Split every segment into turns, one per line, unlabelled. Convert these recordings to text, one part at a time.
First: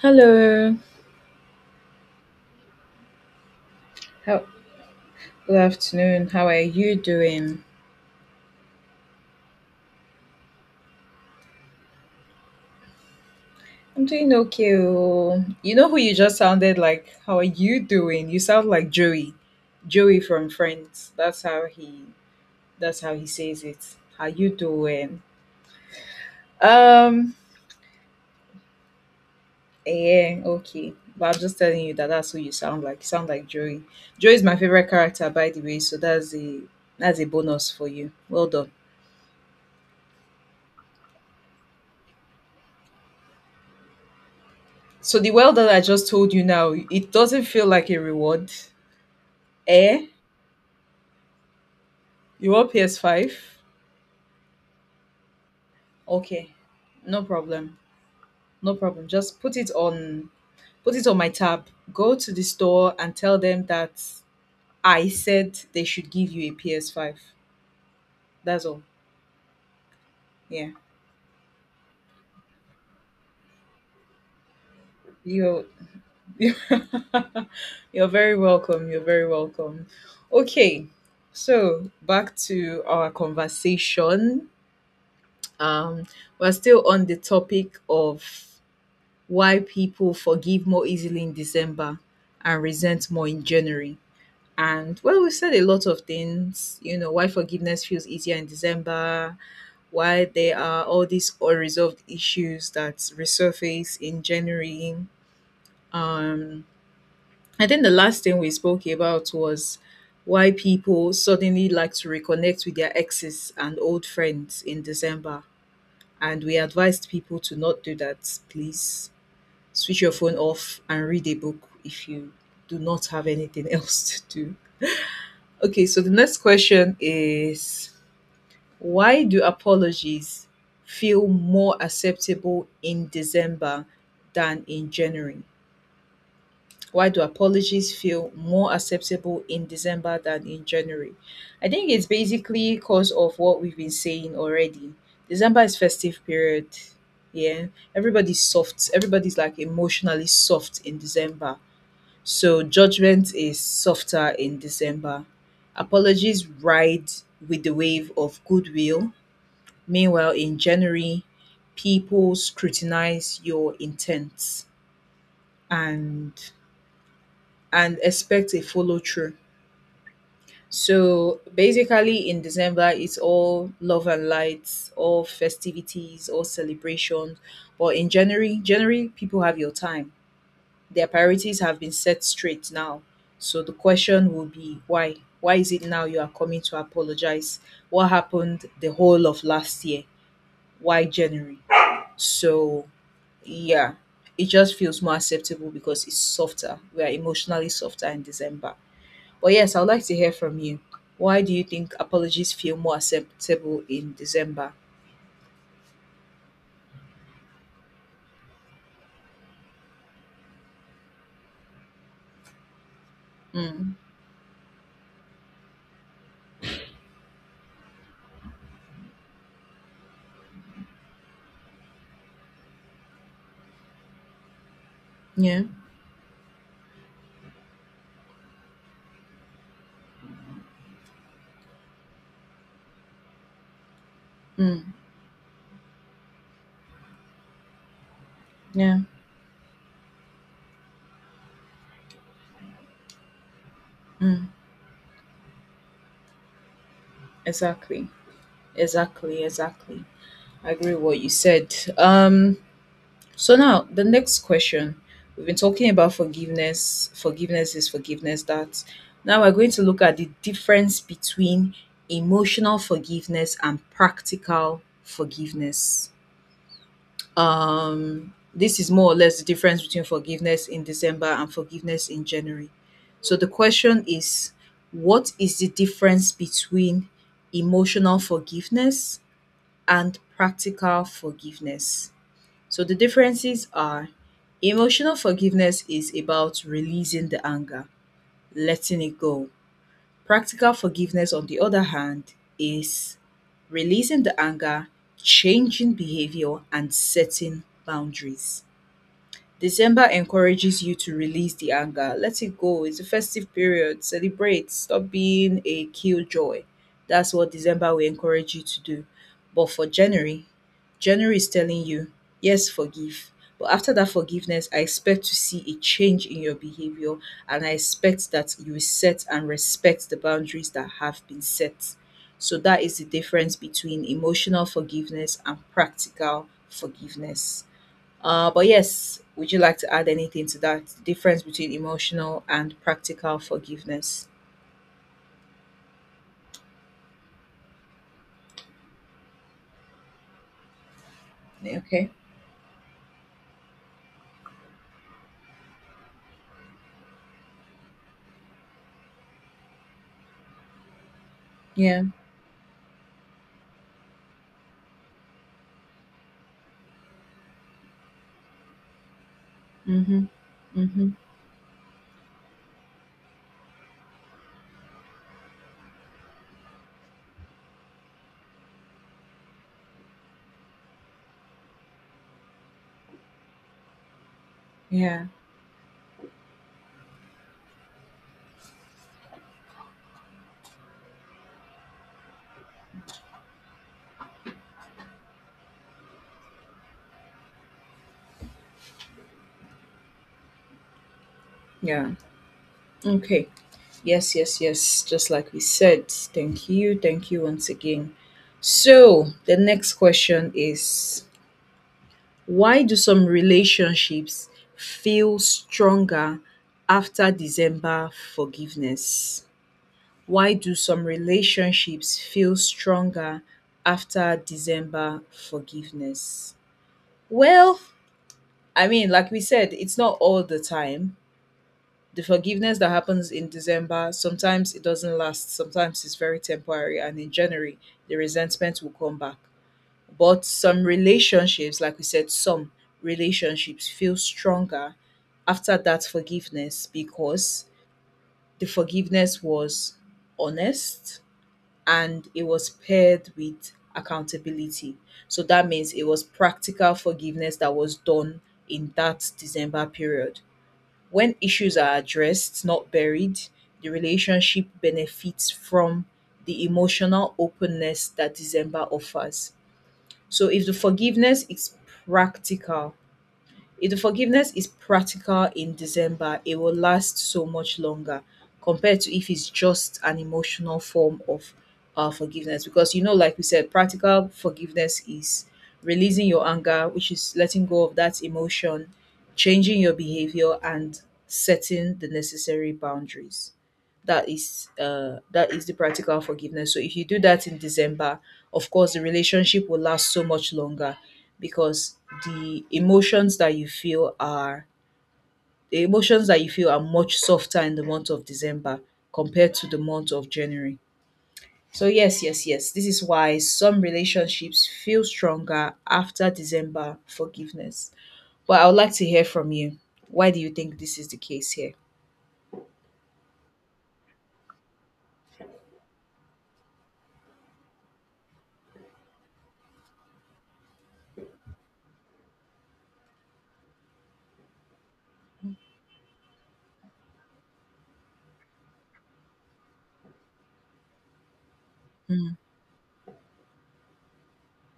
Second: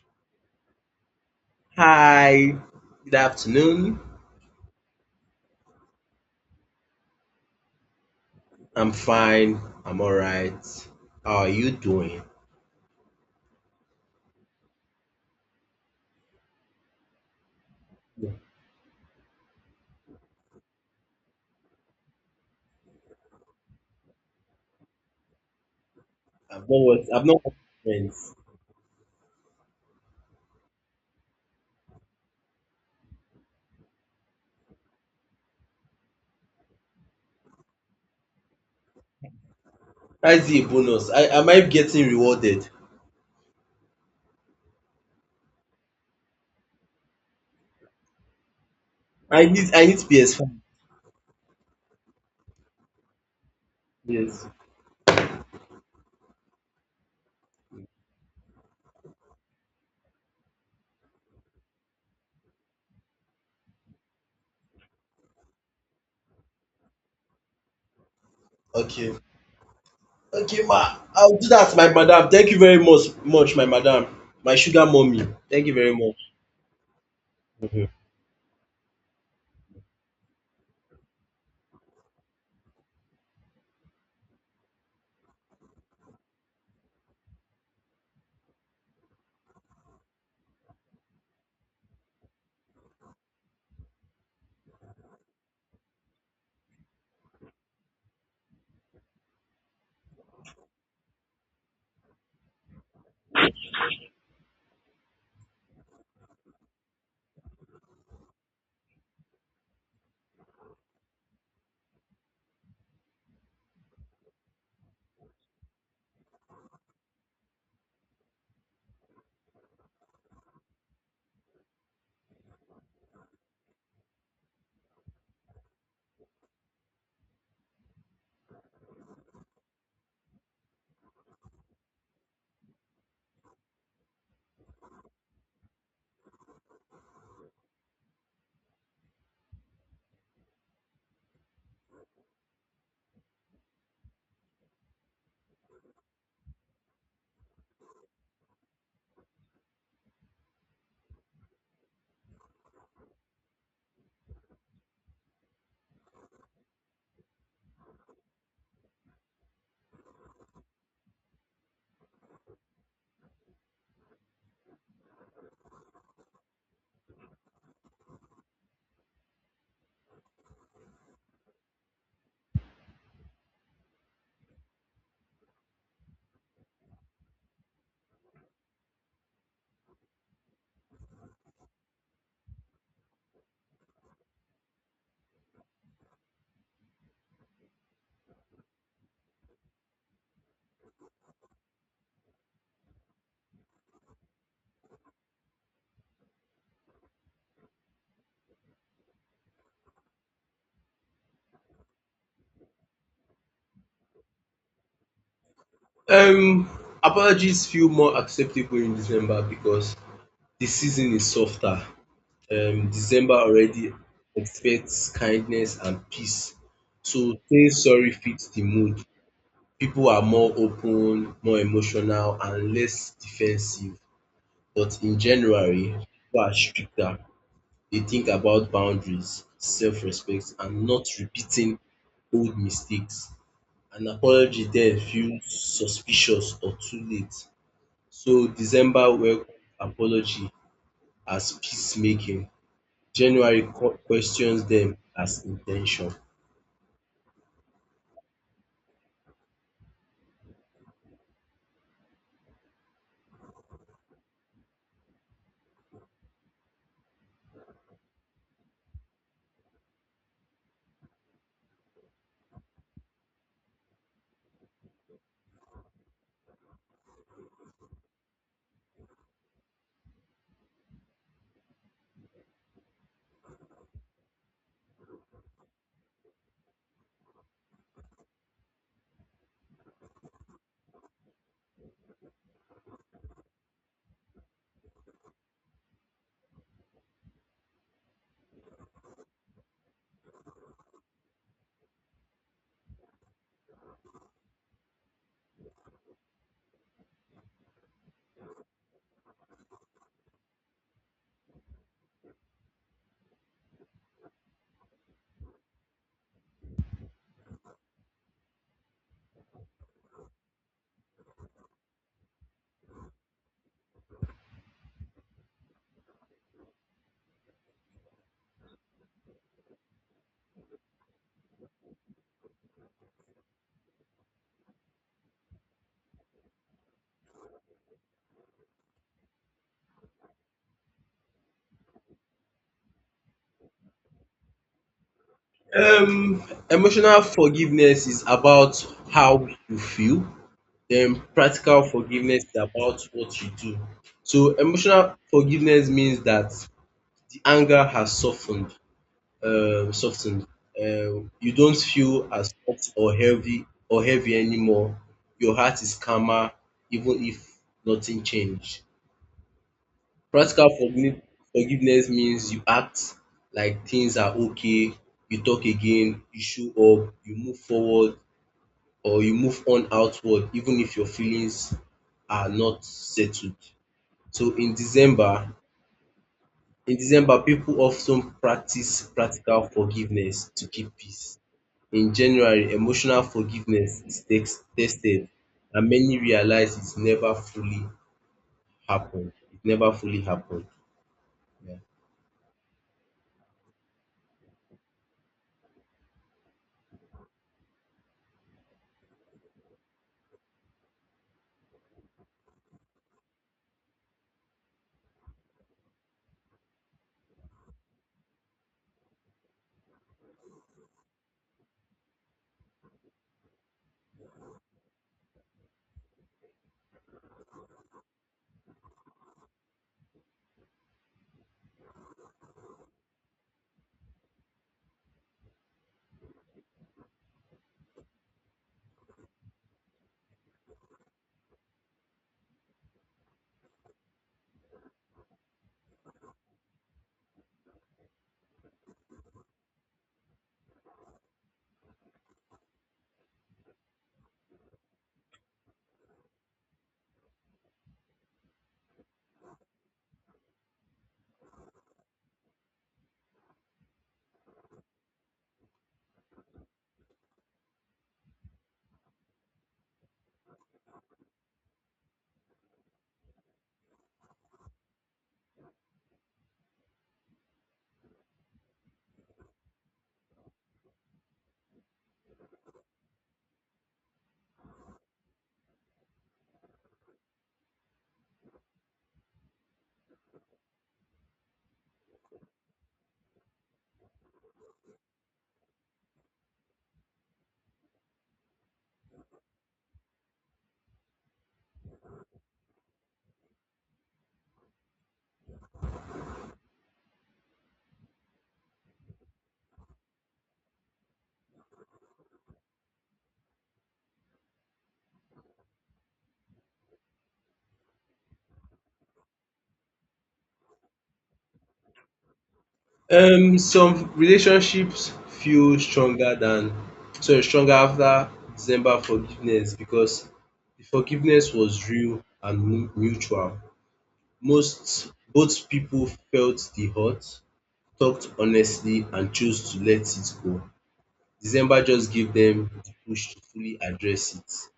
Hello.
Hi, good afternoon.
How, good afternoon. How are you doing?
I'm fine. I'm all right. How are you doing?
I'm doing okay. Oh. You know who you just sounded like? How are you doing?
I've
You sound like Joey. Joey from Friends. That's how he says it. How you doing?
I've
Um
not watched Friends.
yeah, okay. But I'm just telling you that that's who you sound like. You sound like Joey. Joey is my favorite character, by the way, so that's a bonus for you. Well done.
That's a bonus. I am I getting rewarded?
So the well done I just told you now, it doesn't feel like a reward.
I need
Eh?
PS5.
You want PS5?
Yes.
Okay. No problem. No problem. Just put it on my tab. Go to the store and tell them that I said they should give you a PS5. That's all.
Okay. Okay,
Yeah.
ma. I'll do that, my madam. Thank you very much, much, my madam, my sugar mommy.
You're
Thank you very much.
You're very welcome. You're very welcome. Okay. So, back to our conversation. Um we're still on the topic of why people forgive more easily in December and resent more in January. And well, we've said a lot of things, why forgiveness feels easier in December, why there are all these unresolved issues that resurface in January. Um, I think the last thing we spoke about was why people suddenly like to reconnect with their exes and old friends in December. And we advised people to not do that, please switch your phone off and read a book if you do not have anything else to do. Okay, so the next question is, why do apologies feel more acceptable in December than in January? Why do apologies feel more acceptable in December than in January? I think it's basically because of what we've been saying already. December is festive period. Yeah. Everybody's soft. Everybody's like emotionally soft in December. So judgment is softer in December. Apologies ride with the wave of goodwill. Meanwhile, in January, people scrutinize your intents and and expect a follow through. So basically, in December, it's all love and lights, all festivities, all celebrations. But in January, January people have your time. Their priorities have been set straight now. So the question will be why? Why is it now you are coming to apologize? What happened the whole of last year? Why January? So yeah, it just feels more acceptable because it's softer. We are emotionally softer in December. But yes, I'd like to hear from you. Why do you think apologies feel more acceptable in December?
Um, Apologies feel more acceptable in December because the season is softer. December already
Mm,
expects kindness and peace. So saying sorry fits the mood. People are more open, more emotional, and less defensive. But in
yeah,
January, people are stricter. They think about boundaries, self respect, and not repeating old mistakes. An apology
mm,
then feels suspicious or too late. So
yeah,
December welcomes apology as peacemaking, January
mm,
questions them as intention.
exactly, exactly, exactly. I agree with what you said. So now the next question. We've been talking about forgiveness. Forgiveness is forgiveness that. Now we're going to look at the difference between emotional forgiveness and practical forgiveness. This is more or less the difference between forgiveness in December and forgiveness in January. So the question is, what is the difference between emotional forgiveness and practical forgiveness? So the differences are, emotional forgiveness is about releasing the anger, letting it go. Practical forgiveness, on the other hand, is releasing the anger, changing behavior, and setting boundaries. December encourages you to release the anger. Let it go. It's a festive period. Celebrate. Stop being a killjoy. That's what December will encourage you to do. But for January, January is telling you, yes, forgive. But after that forgiveness, I expect to see a change in your behavior and I expect that you set and respect the boundaries that have been set. So that is the difference between emotional forgiveness and practical forgiveness. But yes, would you like to add anything to that? Difference between emotional and practical forgiveness.
Um, Emotional forgiveness is about how you feel, then practical
Okay.
forgiveness is about what you do. So emotional forgiveness means that the anger has softened, um, softened. You don't
Yeah.
feel as hot or heavy anymore. Your heart is calmer, even if nothing changed.
Mm-hmm.
Practical
Mm-hmm.
forgive forgiveness means you act like things are okay, you talk again, you show up, you move forward or you move on outward even if your feelings are not settled. So in
Yeah.
December, in December people often practice practical forgiveness to keep peace. In January, emotional forgiveness is tex tested and many realize it never fully happened. Yeah.
Yeah. Okay. Yes, yes, yes. Just like we said. Thank you. Thank you once again. So the next question is, why do some relationships feel stronger after December forgiveness? Why do some relationships feel stronger after December forgiveness? Well, I mean, like we said, it's not all the time. The forgiveness that happens in December, sometimes it doesn't last, sometimes it's very temporary, and in January, the resentment will come back. But some relationships, like we said, some relationships feel stronger after that forgiveness because the forgiveness was honest, and it was paired with accountability. So that means it was practical forgiveness that was done in that December period. When issues are addressed, not buried, the relationship benefits from the emotional openness that December offers. So if the forgiveness is practical, if the forgiveness is practical in December, it will last so much longer compared to if it's just an emotional form of forgiveness. Because, you know, like we said, practical forgiveness is releasing your anger, which is letting go of that emotion, changing your behavior, and setting the necessary boundaries that is that is the practical forgiveness. So if you do that in December, of course the relationship will last so much longer because the emotions that you feel are the emotions that you feel are much softer in the month of December compared to the month of January. So yes, yes, yes, this is why some relationships feel stronger after December forgiveness. But I would like to hear from you, why do you think this is the case here?
Some relationships feel stronger than sorry stronger after December forgiveness because the forgiveness was real and mutual. Most Both people felt the hurt, talked honestly, and chose to let it go. December just gave
Mm,
them the push to fully address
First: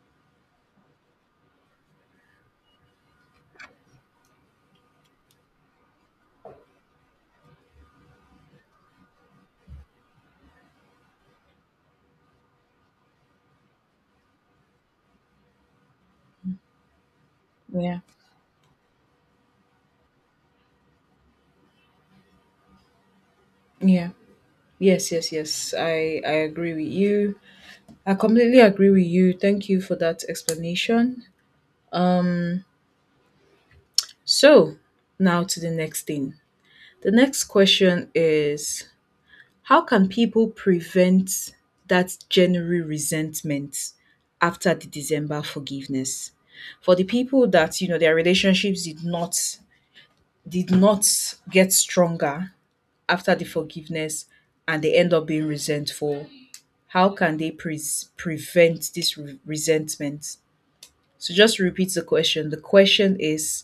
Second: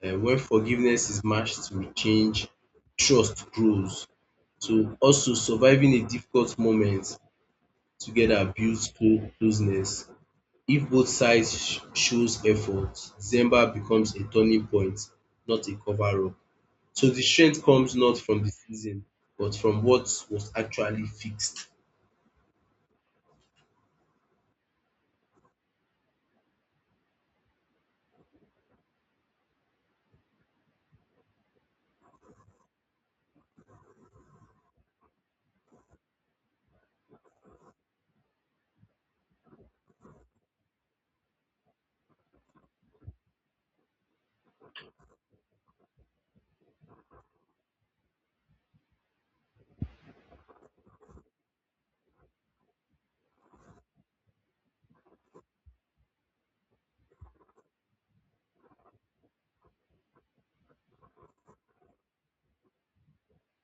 it. When forgiveness is matched with change, trust grows. So also surviving a difficult moment together builds closeness. If both sides shows effort, December becomes a turning point, not a cover up. So the strength comes
yeah,
not from the season, but from what was actually fixed.
yeah. Yes, yes, yes. I agree with you. I completely agree with you. Thank you for that explanation. So, now to the next thing. The next question is, how can people prevent that January resentment after the December forgiveness? For the people that, you know, their relationships did not get stronger after the forgiveness and they end up being resentful. How can they pre prevent this resentment? So just repeat the question. The question is,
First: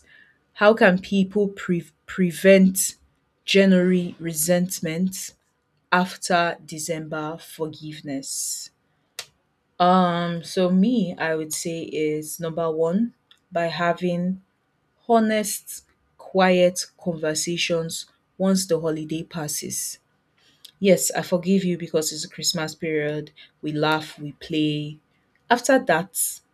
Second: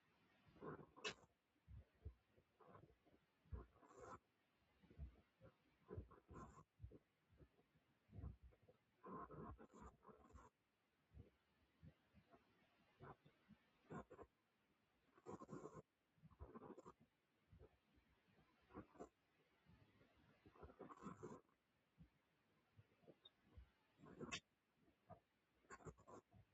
how can people prevent January resentment after December forgiveness? So me, I would say is number one, by having honest, quiet conversations once the holiday passes. Yes, I forgive you because it's a Christmas period. We laugh, we play. After that,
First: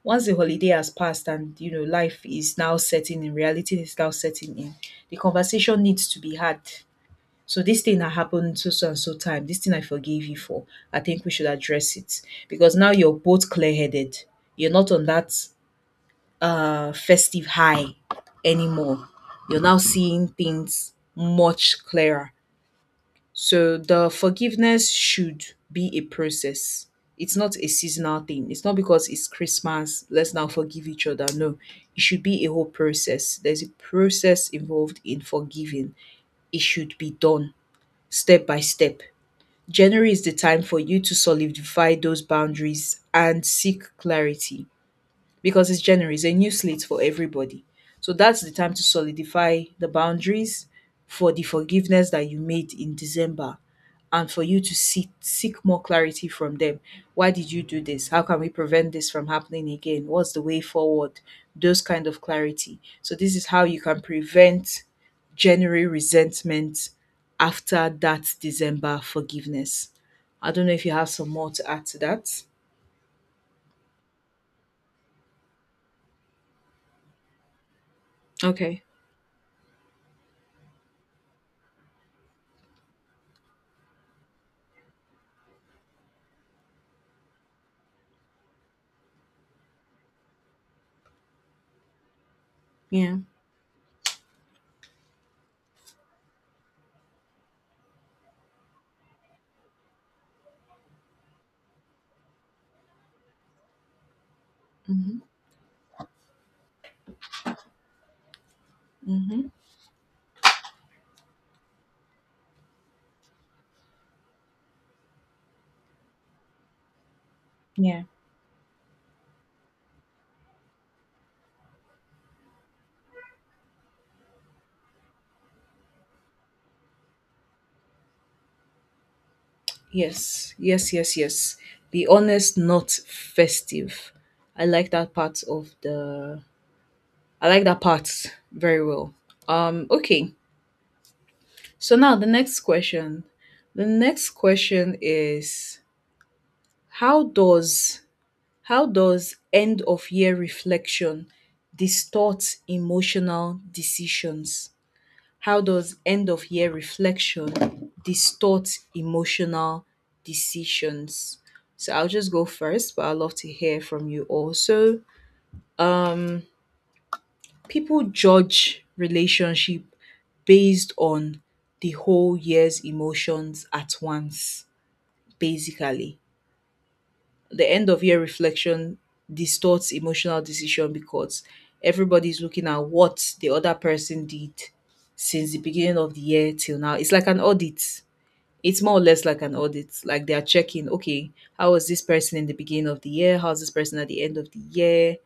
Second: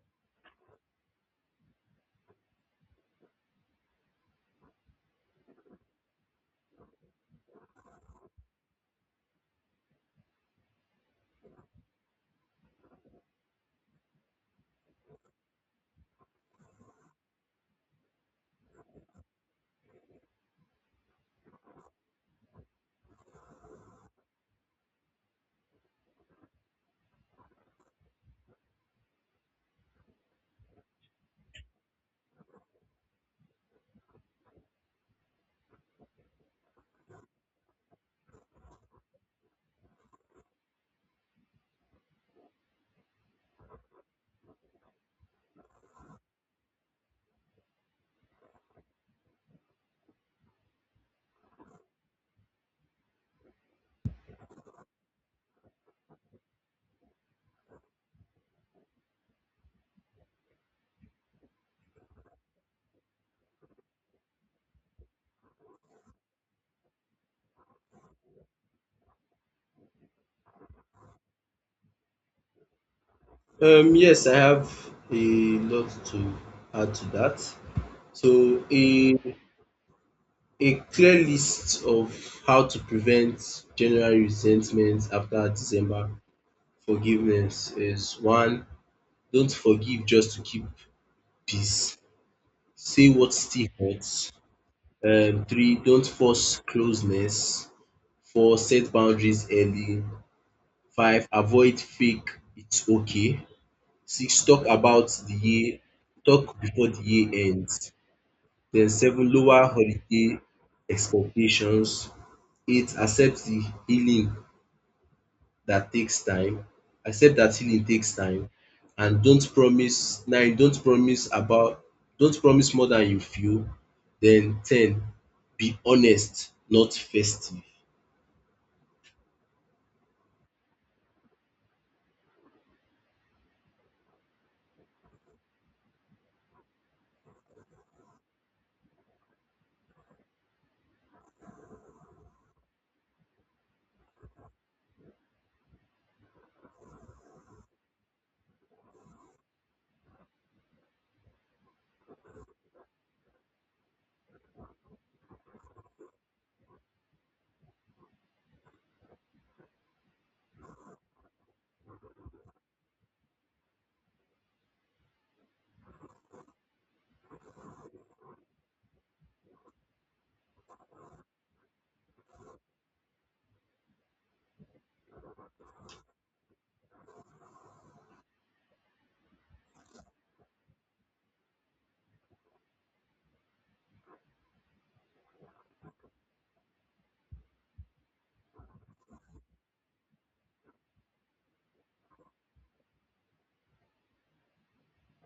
once the holiday has passed and you know life is now setting in, reality is now setting in, the conversation needs to be had. So this thing that happened so so and so time, this thing I forgive you for. I think we should address it. Because now you're both clear headed. You're not on that festive high anymore. You're now seeing things much clearer, so the forgiveness should be a process. It's not a seasonal thing. It's not because it's Christmas, let's now forgive each other. No, it should be a whole process. There's a process involved in forgiving. It should be done step by step. January is the time for you to solidify those boundaries and seek clarity because it's January, it's a new slate for everybody. So that's the time to solidify the boundaries for the forgiveness that you made in December, and for you to seek more clarity from them. Why did you do this? How can we prevent this from happening again? What's the way forward? Those kind of clarity. So, this is how you can prevent January resentment after that December forgiveness. I don't know if you have some more to add to that.
Yes, I have a lot to add to that. So
Okay.
a clear list of how to prevent January resentment after December forgiveness is one, don't forgive just to keep peace. Say
Yeah.
what still hurts. Three, don't force closeness. Four, set boundaries early. Five, avoid fake it's okay. Six,
Hmm.
talk before the year ends. Then seven, lower holiday expectations. Eight, accept the healing that takes time. Accept that healing
Yeah.
takes time and don't promise more than you feel. Then ten, be honest, not festive.
Yes, yes, yes, yes. Be honest, not festive. I like that part of the. I like that part very well. Okay. So now the next question. The next question is, how does how does end of year reflection distort emotional decisions? How does end of year reflection distort emotional decisions? So I'll just go first, but I'd love to hear from you also. Um, People judge relationship based on the whole year's emotions at once, basically. The end of year reflection distorts emotional decision because everybody's looking at what the other person did since the beginning of the year till now. It's like an audit, it's more or less like an audit. Like they are checking, okay, how was this person in the beginning of the year? How's this person at the end of the year?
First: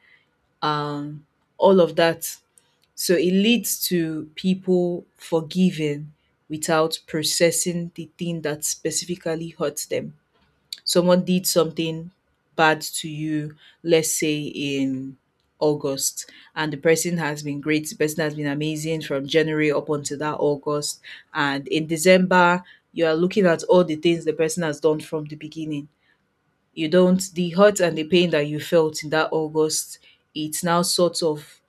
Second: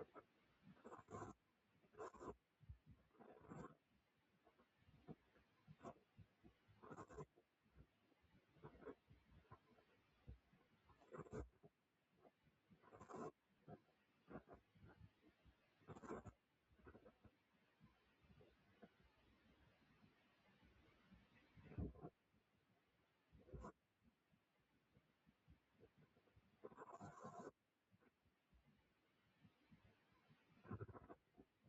Um, all of that. So it leads to people forgiving without processing the thing that specifically hurts them. Someone did something bad to you, let's say in August, and the person has been great, the person has been amazing from January up until that August. And in December, you are looking at all the things the person has done from the beginning. You don't, the hurt and the pain that you felt in that August, it's now sort of,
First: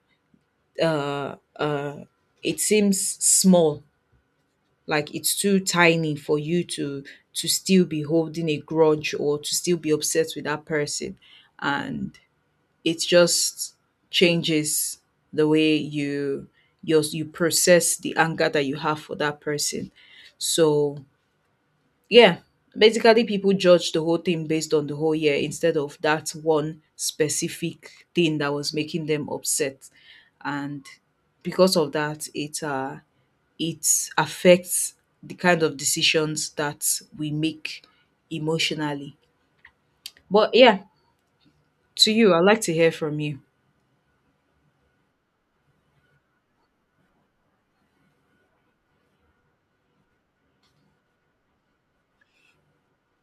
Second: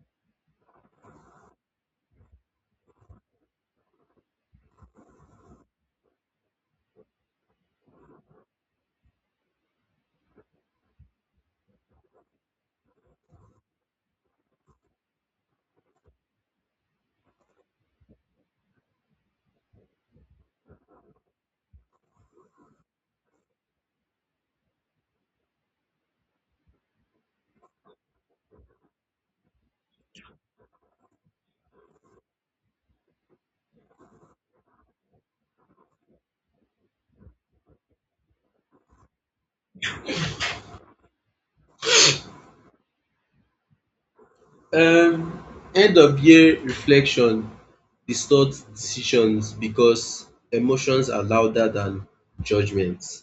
uh, uh, it seems small, like it's too tiny for you to still be holding a grudge or to still be upset with that person, and it just changes the way you process the anger that you have for that person. So yeah, basically people judge the whole thing based on the whole year instead of that one specific thing that was making them upset. And because of that, it it affects the kind of decisions that we make emotionally. But yeah, to you, I'd like to hear from you.
Um End of year reflection distorts decisions because emotions are louder than judgments.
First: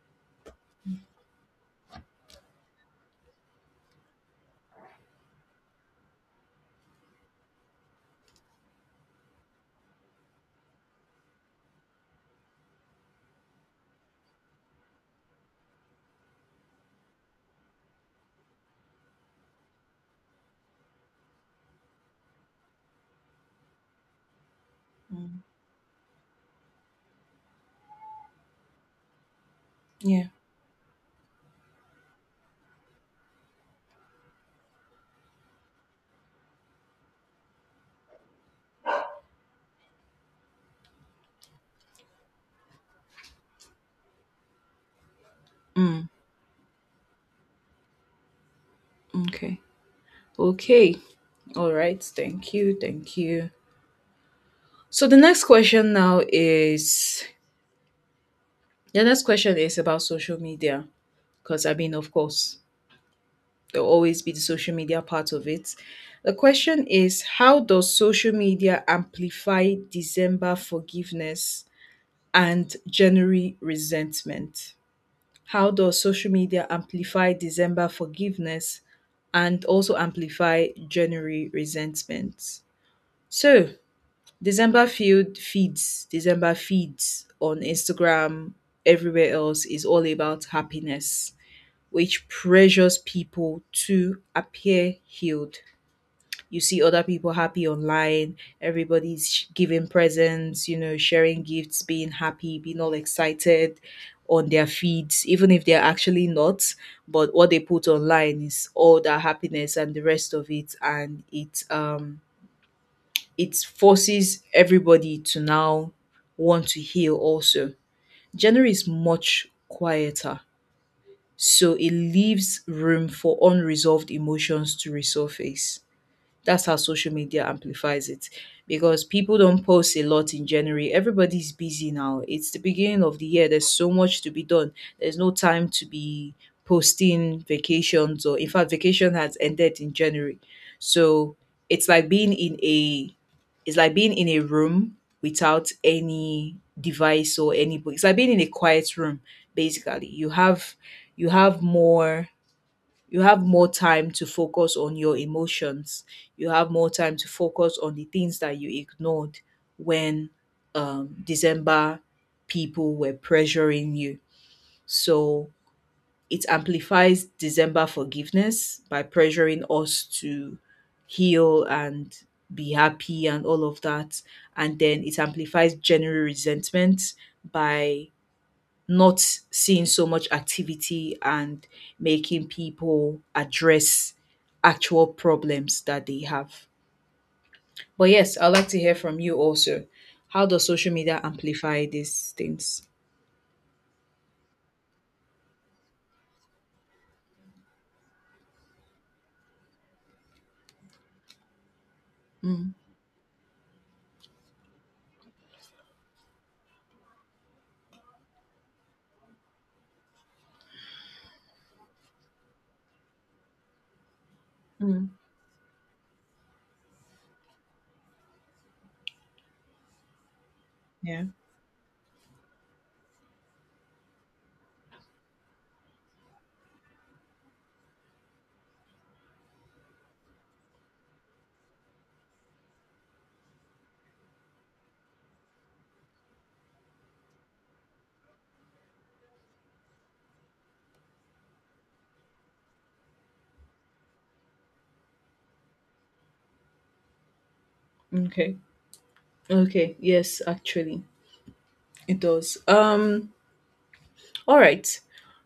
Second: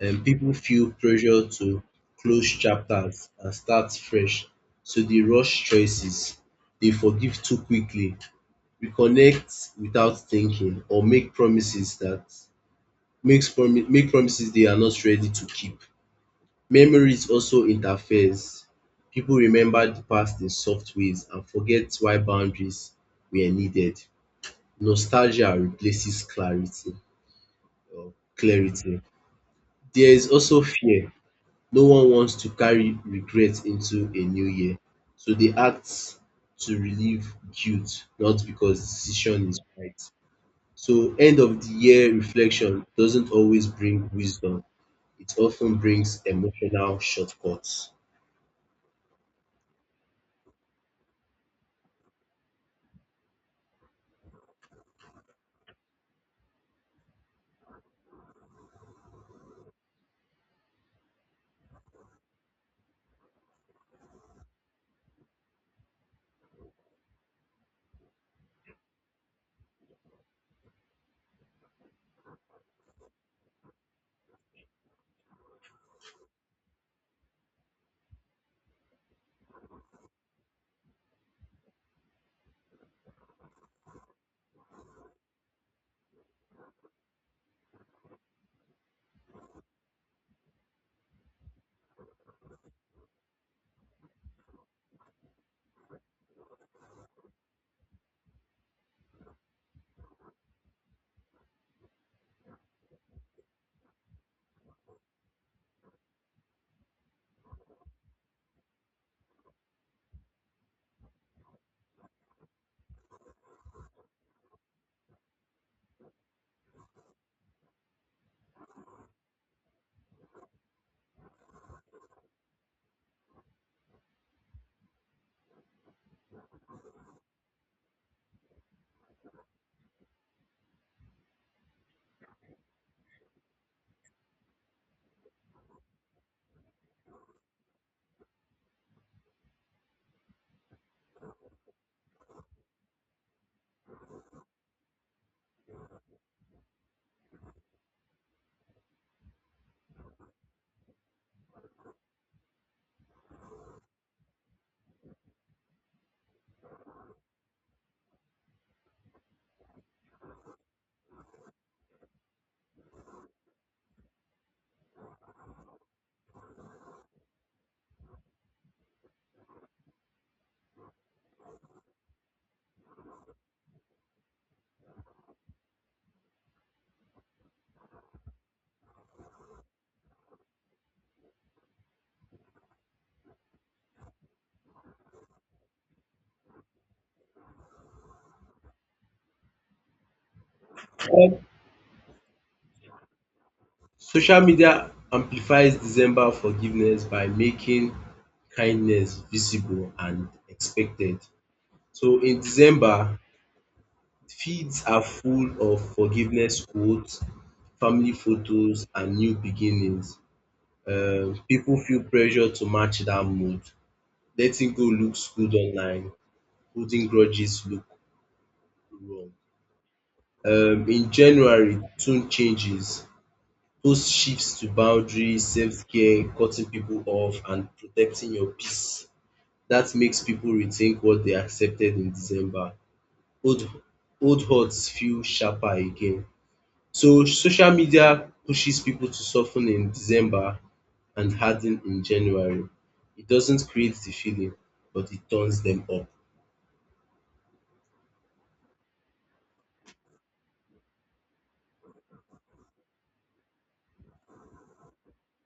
And people feel pressure to close chapters and start fresh. So they rush choices. They forgive too quickly, we connect without thinking or make promises that makes promi make promises they are not ready to keep. Memories also interferes. People remember the past in soft ways and forget why boundaries were needed.
Mm.
Nostalgia replaces clarity. There
Yeah.
is also fear. No one wants to carry regret into a new year. So they act to relieve guilt, not because decision is right. So end of the year reflection doesn't always bring wisdom. It often brings emotional shortcuts.
Okay. Okay. All right. Thank you. Thank you. So the next question is about social media. Because I mean, of course, there'll always be the social media part of it. The question is, how does social media amplify December forgiveness and January resentment. How does social media amplify December forgiveness and also amplify January resentment? So, December feeds on Instagram, everywhere else is all about happiness, which pressures people to appear healed. You see other people happy online, everybody's giving presents, sharing gifts, being happy, being all excited on their feeds, even if they're actually not. But what they put online is all that happiness and the rest of it, and it forces everybody to now want to heal also. January is much quieter, so it leaves room for unresolved emotions to resurface. That's how social media amplifies it, because people don't post a lot in January. Everybody's busy now. It's the beginning of the year. There's so much to be done. There's no time to be posting vacations, or in fact vacation has ended in January. So it's like being in a it's like being in a room without any device or any book. It's like being in a quiet room basically. You have more you have more time to focus on your emotions. You have more time to focus on the things that you ignored when December people were pressuring you. So it amplifies December forgiveness by pressuring us to heal and be happy and all of that. And then it amplifies January resentment by not seeing so much activity and making people address actual problems that they have. But yes, I'd like to hear from you also. How does social media
Um,
amplify these things?
Social media amplifies December forgiveness by making kindness visible and expected. So in
Mm.
December, feeds are full of forgiveness quotes, family photos, and new beginnings. People feel pressure to match that mood. Letting go
Mm.
looks good online, holding grudges look. In
Yeah.
January, tone changes. Host shifts to boundaries, self-care, cutting people off, and protecting your peace. That makes people rethink what they accepted in December. Old Old hurts feel sharper again. So social media pushes people to soften in December and harden in January. It doesn't create the feeling, but it turns them up.
Okay. Okay. Yes, actually, it does. All right.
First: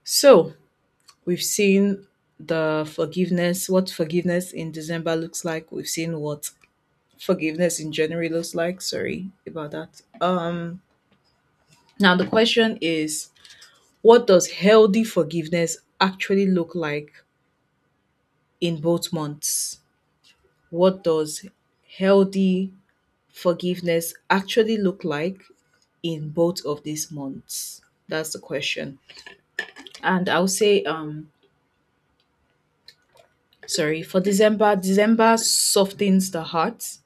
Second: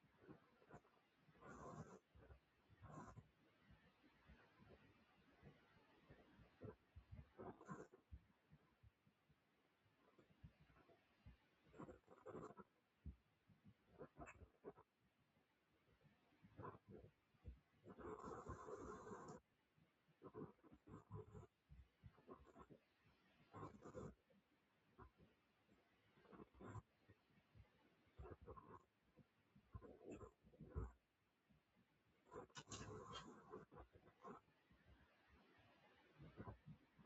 So we've seen what forgiveness in December looks like. We've seen what forgiveness in January looks like. Sorry about that. Now, the question is, what does healthy forgiveness actually look like in both months? What does healthy forgiveness actually look like in both of these months? That's the question. And I'll say, sorry, for December, December softens the heart,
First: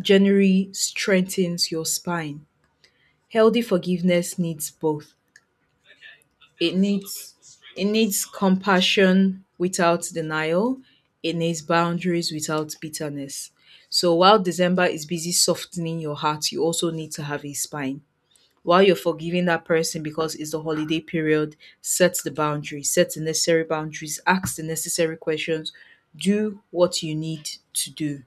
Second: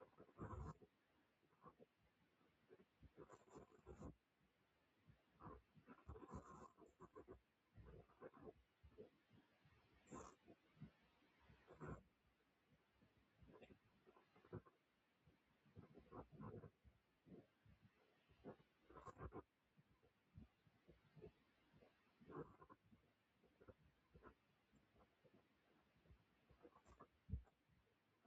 January strengthens your spine. Healthy forgiveness needs both. It needs it needs compassion without denial. It needs boundaries without bitterness. So while December is busy softening your heart, you also need to have a spine. While you're forgiving that person because it's the holiday period, set the boundaries, set the necessary boundaries, ask the necessary questions, do what you need to do.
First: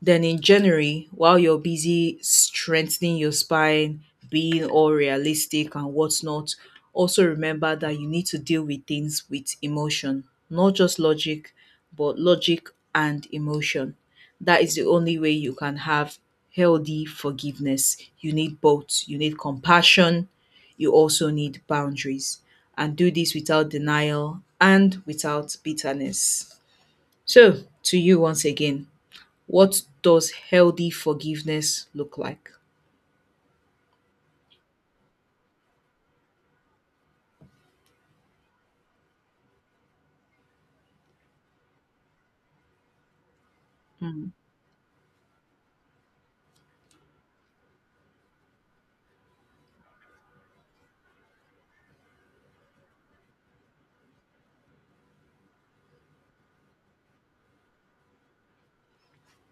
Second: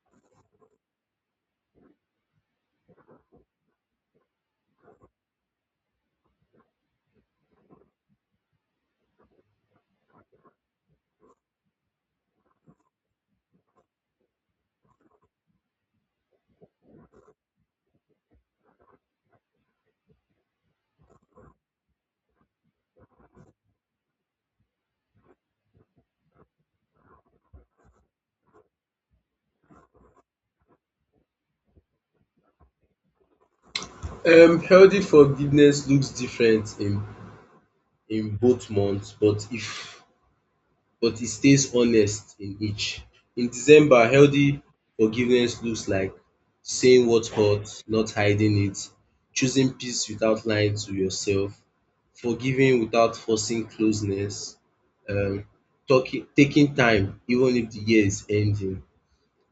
Then in January, while you're busy strengthening your spine, being all realistic and whatnot, also remember that you need to deal with things with emotion, not just logic, but logic and emotion. That is the only way you can have healthy forgiveness. You need both. You need compassion. You also need boundaries. And do this without denial and without bitterness. So, to you once again. What does healthy forgiveness look like?
Healthy forgiveness looks different in both months, but if but it stays honest in each. In December,
Mm.
healthy forgiveness looks like saying what hurt, not hiding it, choosing peace without lying to yourself, forgiving without forcing closeness, um, talking, taking time even if the year is ending,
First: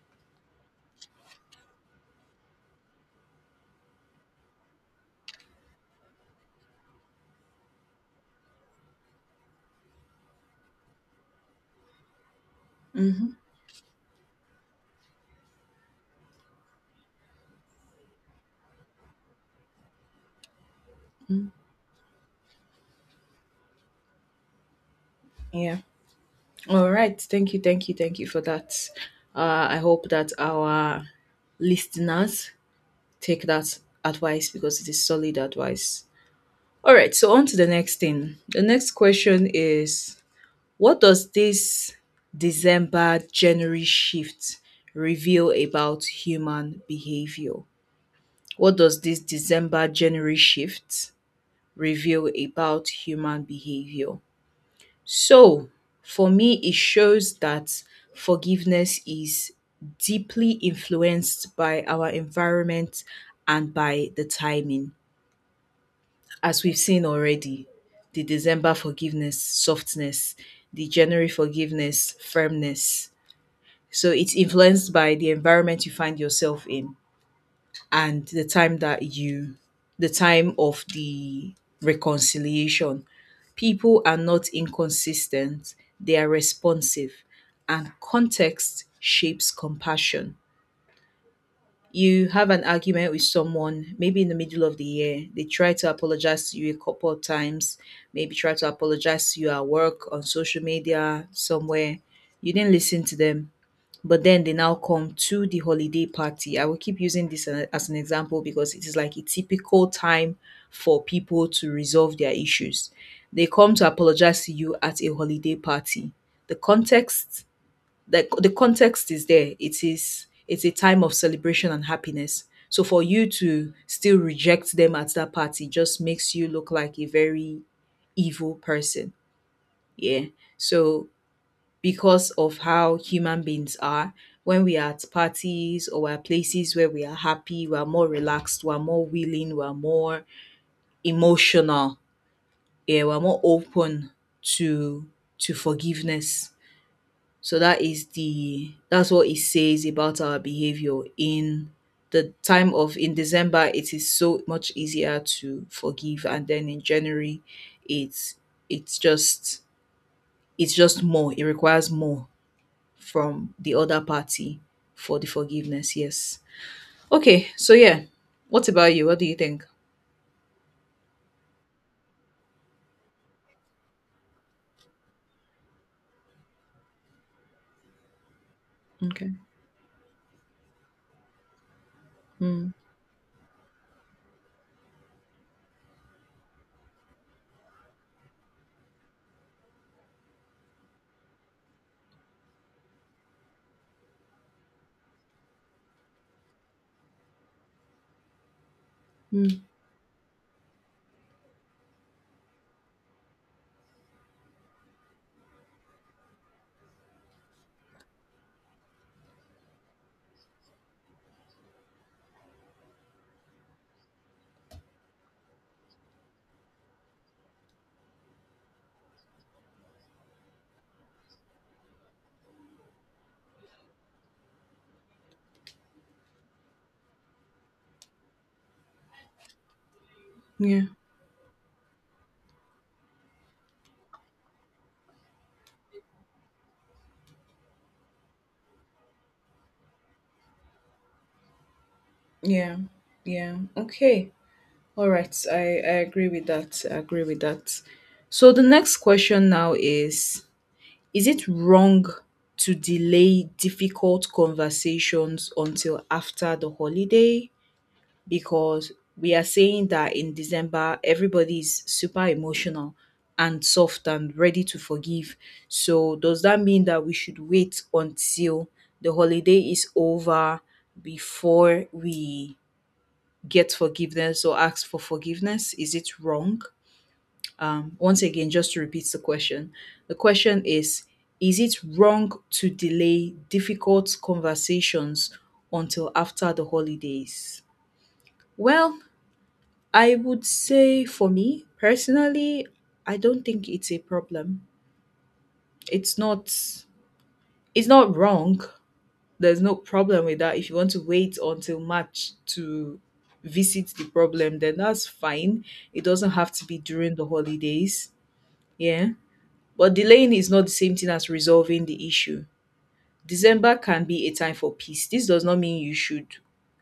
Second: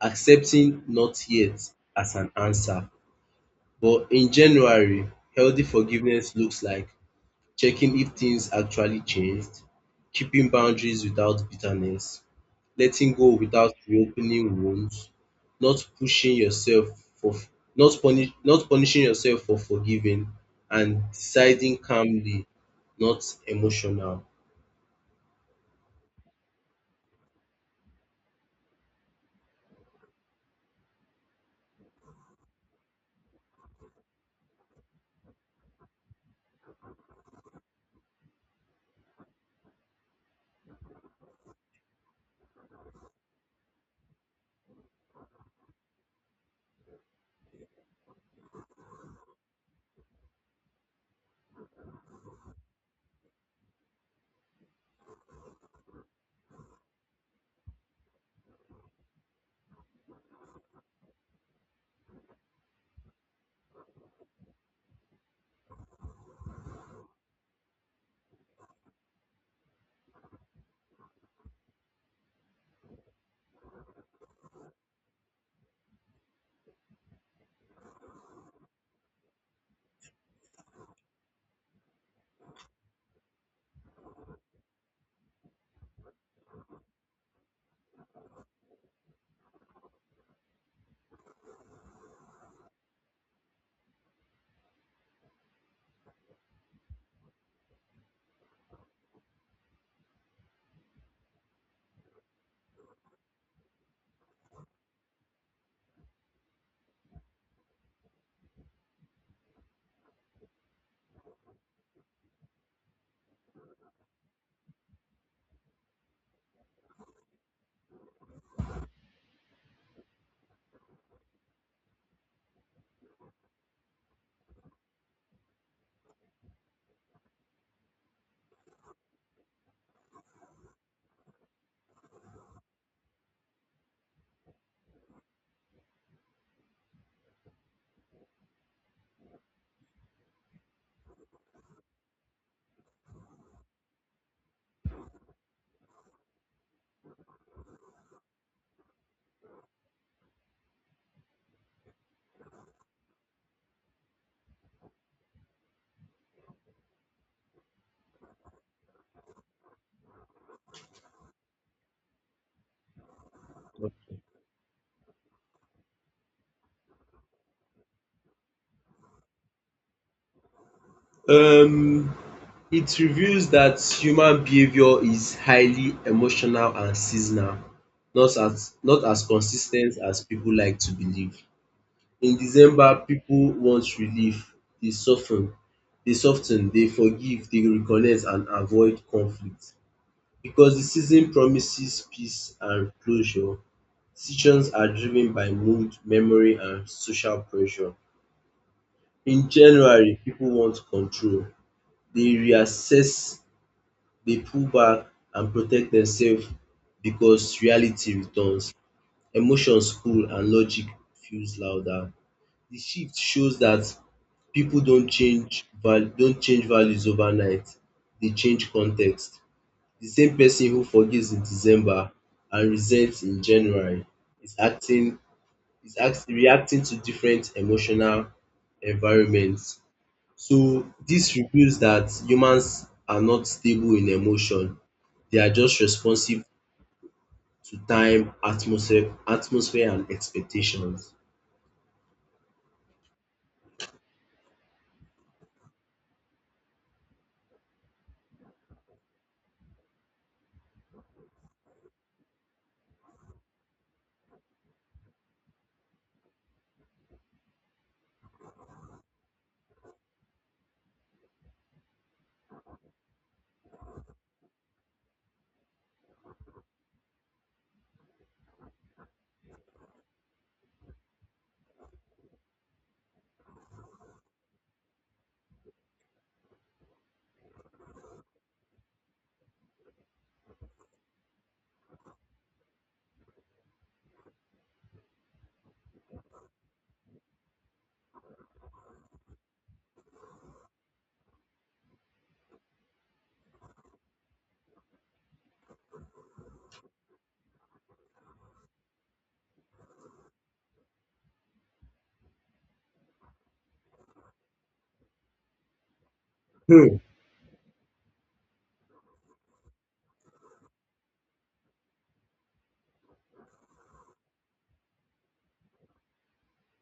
accepting not yet as an answer. But in January, healthy forgiveness looks like checking if things actually changed, keeping boundaries without bitterness, letting go
Mm-hmm.
without reopening wounds, not pushing yourself for not punishing yourself for forgiving and deciding calmly, not emotional.
Yeah. All right. Thank you. Thank you. Thank you for that. I hope that our listeners take that advice because it is solid advice. All right. So, on to the next thing. The next question is, what does this December January shift reveal about human behavior? What does this December January shift reveal about human behavior. So, for me, it shows that forgiveness is deeply influenced by our environment and by the timing. As we've seen already, the December forgiveness, softness, the January forgiveness, firmness. So, it's influenced by the environment you find yourself in, and the time of the reconciliation. People are not inconsistent, they are responsive, and context shapes compassion. You have an argument with someone, maybe in the middle of the year. They try to apologize to you a couple of times, maybe try to apologize to you at work, on social media, somewhere. You didn't listen to them, but then they now come to the holiday party. I will keep using this as an example because it is like a typical time for people to resolve their issues. They come to apologize to you at a holiday party. The context, the context is there. It's a time of celebration and happiness. So for you to still reject them at that party just makes you look like a very evil person. Yeah. So because of how human beings are. When we are at parties or at places where we are happy, we're more relaxed, we're more willing, we're more emotional, yeah, we're more open to to forgiveness. So that is the that's what it says about our behavior in the time of in December. It is so much easier to forgive, and then in January it's it's just it's just more. It requires more from the other party for the forgiveness. Yes. Okay. So yeah. What about you? What do you think?
Um, it reveals that human behavior is highly emotional and seasonal, not as
Okay.
consistent as people like to believe. In
Mm.
December people want relief. They soften. They dey sof ten, dey forgive, They reconnect and avoid conflict because the season promises peace and closure. Decisions are driven by mood, memory and social pressure. In
Mm.
January people want control. They reassess, they pull back and protect themselves because reality returns. Emotions cool and logic feels louder. The shift shows that. People don't change values overnight, they change context. The same person who forgives in December and resents in January is acting is act reacting to different emotional environments.
Yeah.
So this reveals that humans are not stable in emotion, they are just responsive to time, atmosphere and expectations.
Yeah. Yeah. Okay. All right. I agree with that. I agree with that. So the next question now is it wrong to delay difficult conversations until after the holiday? Because we are saying that in December everybody's super emotional and soft and ready to forgive. So does that mean that we should wait until the holiday is over before we get forgiveness or ask for forgiveness? Is it wrong? Once again, just to repeat the question is it wrong to delay difficult conversations until after the holidays? Well, I would say for me personally, I don't think it's a problem. It's not it's not wrong. There's no problem with that. If you want to wait until March to visit the problem, then that's fine. It doesn't have to be
Hmm.
during the holidays. Yeah. But delaying is not the same thing as resolving the issue. December can be a time for peace. This does not mean you should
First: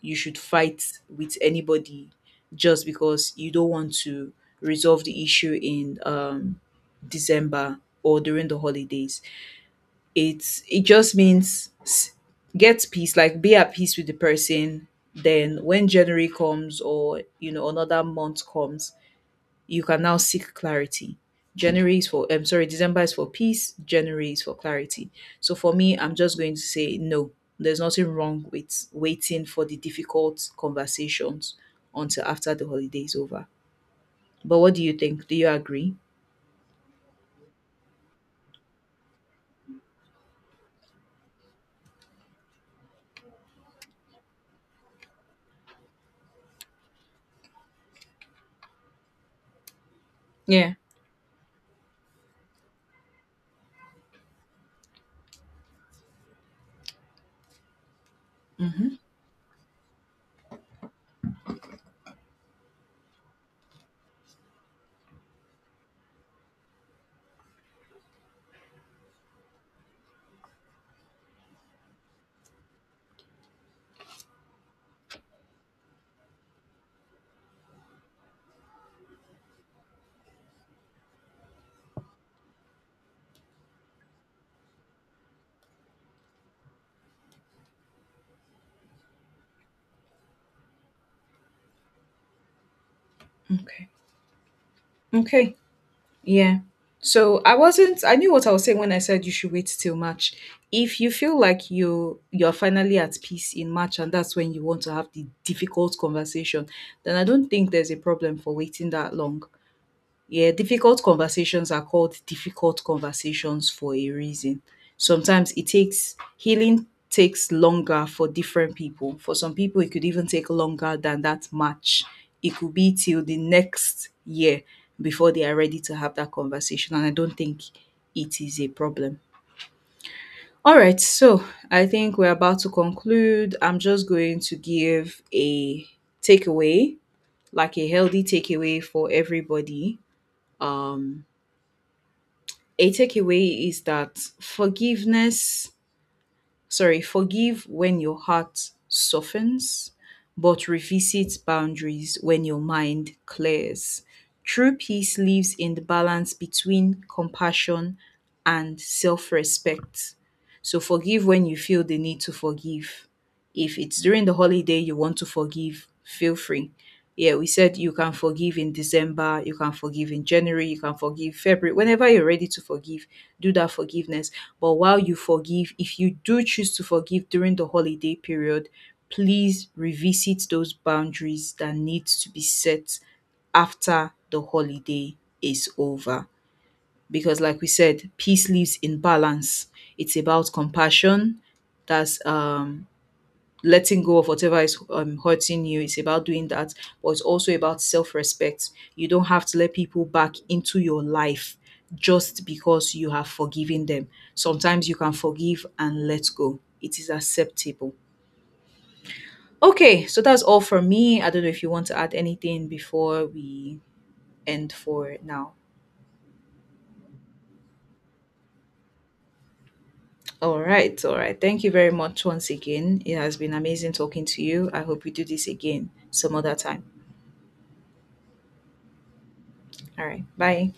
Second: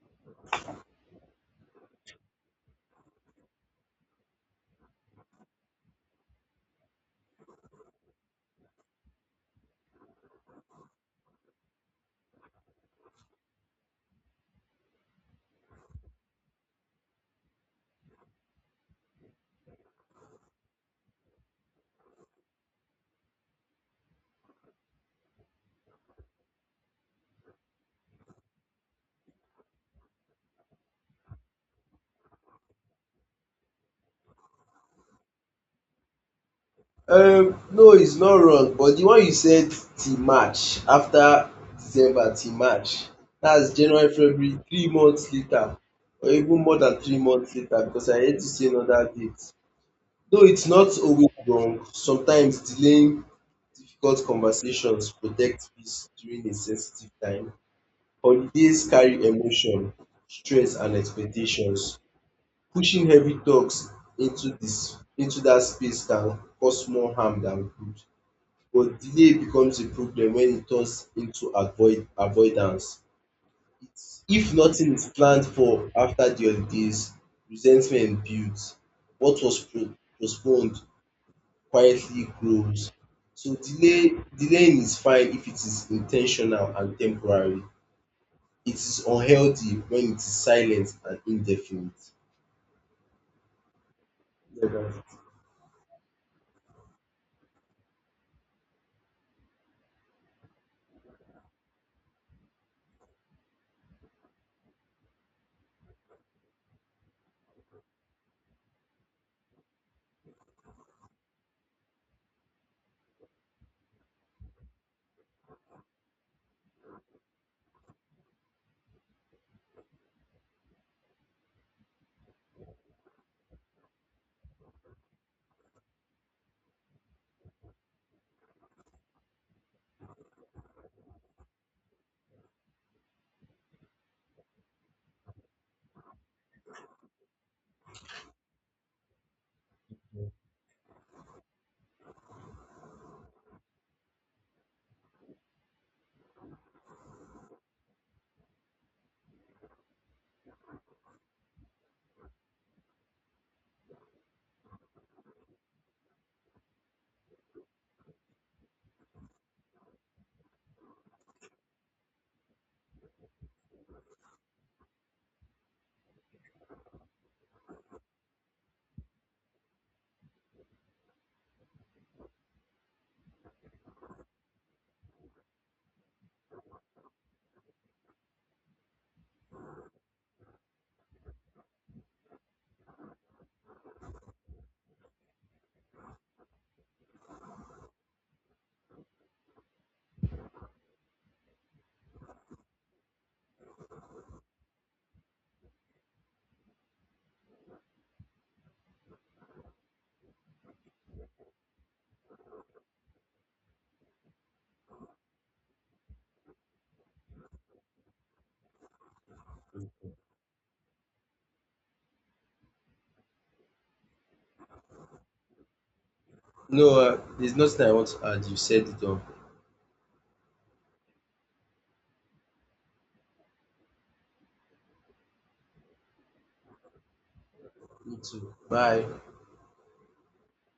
fight with anybody just because you don't want to resolve the issue in December or during the holidays. It just means get peace, like be at peace with the person. Then when January comes, or another month comes, you can now seek clarity. January is for, I'm sorry, December is for peace, January is for clarity. So for me, I'm just going to say no, there's nothing wrong with waiting for the difficult conversations until after the holiday is over. But what do you think? Do you agree?
No, it's not wrong, but the one you said till March, after December till March, that's January, February, 3 months later, or even more than 3 months later, because I hate to see another date. Though it's
Yeah.
not always wrong, sometimes delaying difficult conversations protect peace during a sensitive time. Holidays
Hmm.
carry emotion, stress and expectations. Pushing heavy talks into that space can cause more harm than good. But delay becomes a problem when it turns into avoidance. It's, if nothing is planned for after the holidays, resentment builds. What was postponed quietly grows. So delaying is fine if it is intentional and temporary. It is unhealthy when it is silent and indefinite.
Okay.
Yeah, that's it.
Okay. Yeah. So I wasn't I knew what I was saying when I said you should wait till March. If you feel like you're finally at peace in March and that's when you want to have the difficult conversation, then I don't think there's a problem for waiting that long. Yeah, difficult conversations are called difficult conversations for a reason. Sometimes it takes healing takes longer for different people. For some people it could even take longer than that match. It could be till the next year before they are ready to have that conversation, and I don't think it is a problem. All right, so I think we're about to conclude. I'm just going to give a takeaway, like a healthy takeaway for everybody. Um a takeaway is that forgiveness, sorry, forgive when your heart softens, but revisit boundaries when your mind clears. True peace lives in the balance between compassion and self respect. So forgive when you feel the need to forgive. If it's during the holiday you want to forgive, feel free. Yeah, we said you can forgive in December, you can forgive in January, you can forgive February. Whenever you're ready to forgive, do that forgiveness. But while you forgive, if you do choose to forgive during the holiday period, please revisit those boundaries that need to be set after the holiday is over. Because, like we said, peace lives in balance. It's about compassion. That's letting go of whatever is hurting you. It's about doing that, but it's also about self respect. You don't have to let people back into your life just because you have forgiven them. Sometimes you can forgive and let go, it is acceptable. Okay, so that's all for me. I don't know if you want to add anything before we end for now.
No, there's nothing I want to add. You said it all.
All right, all right. Thank you very much once again. It has been amazing talking to you. I hope we do this again some other time.
Me too. Bye.
All right, bye.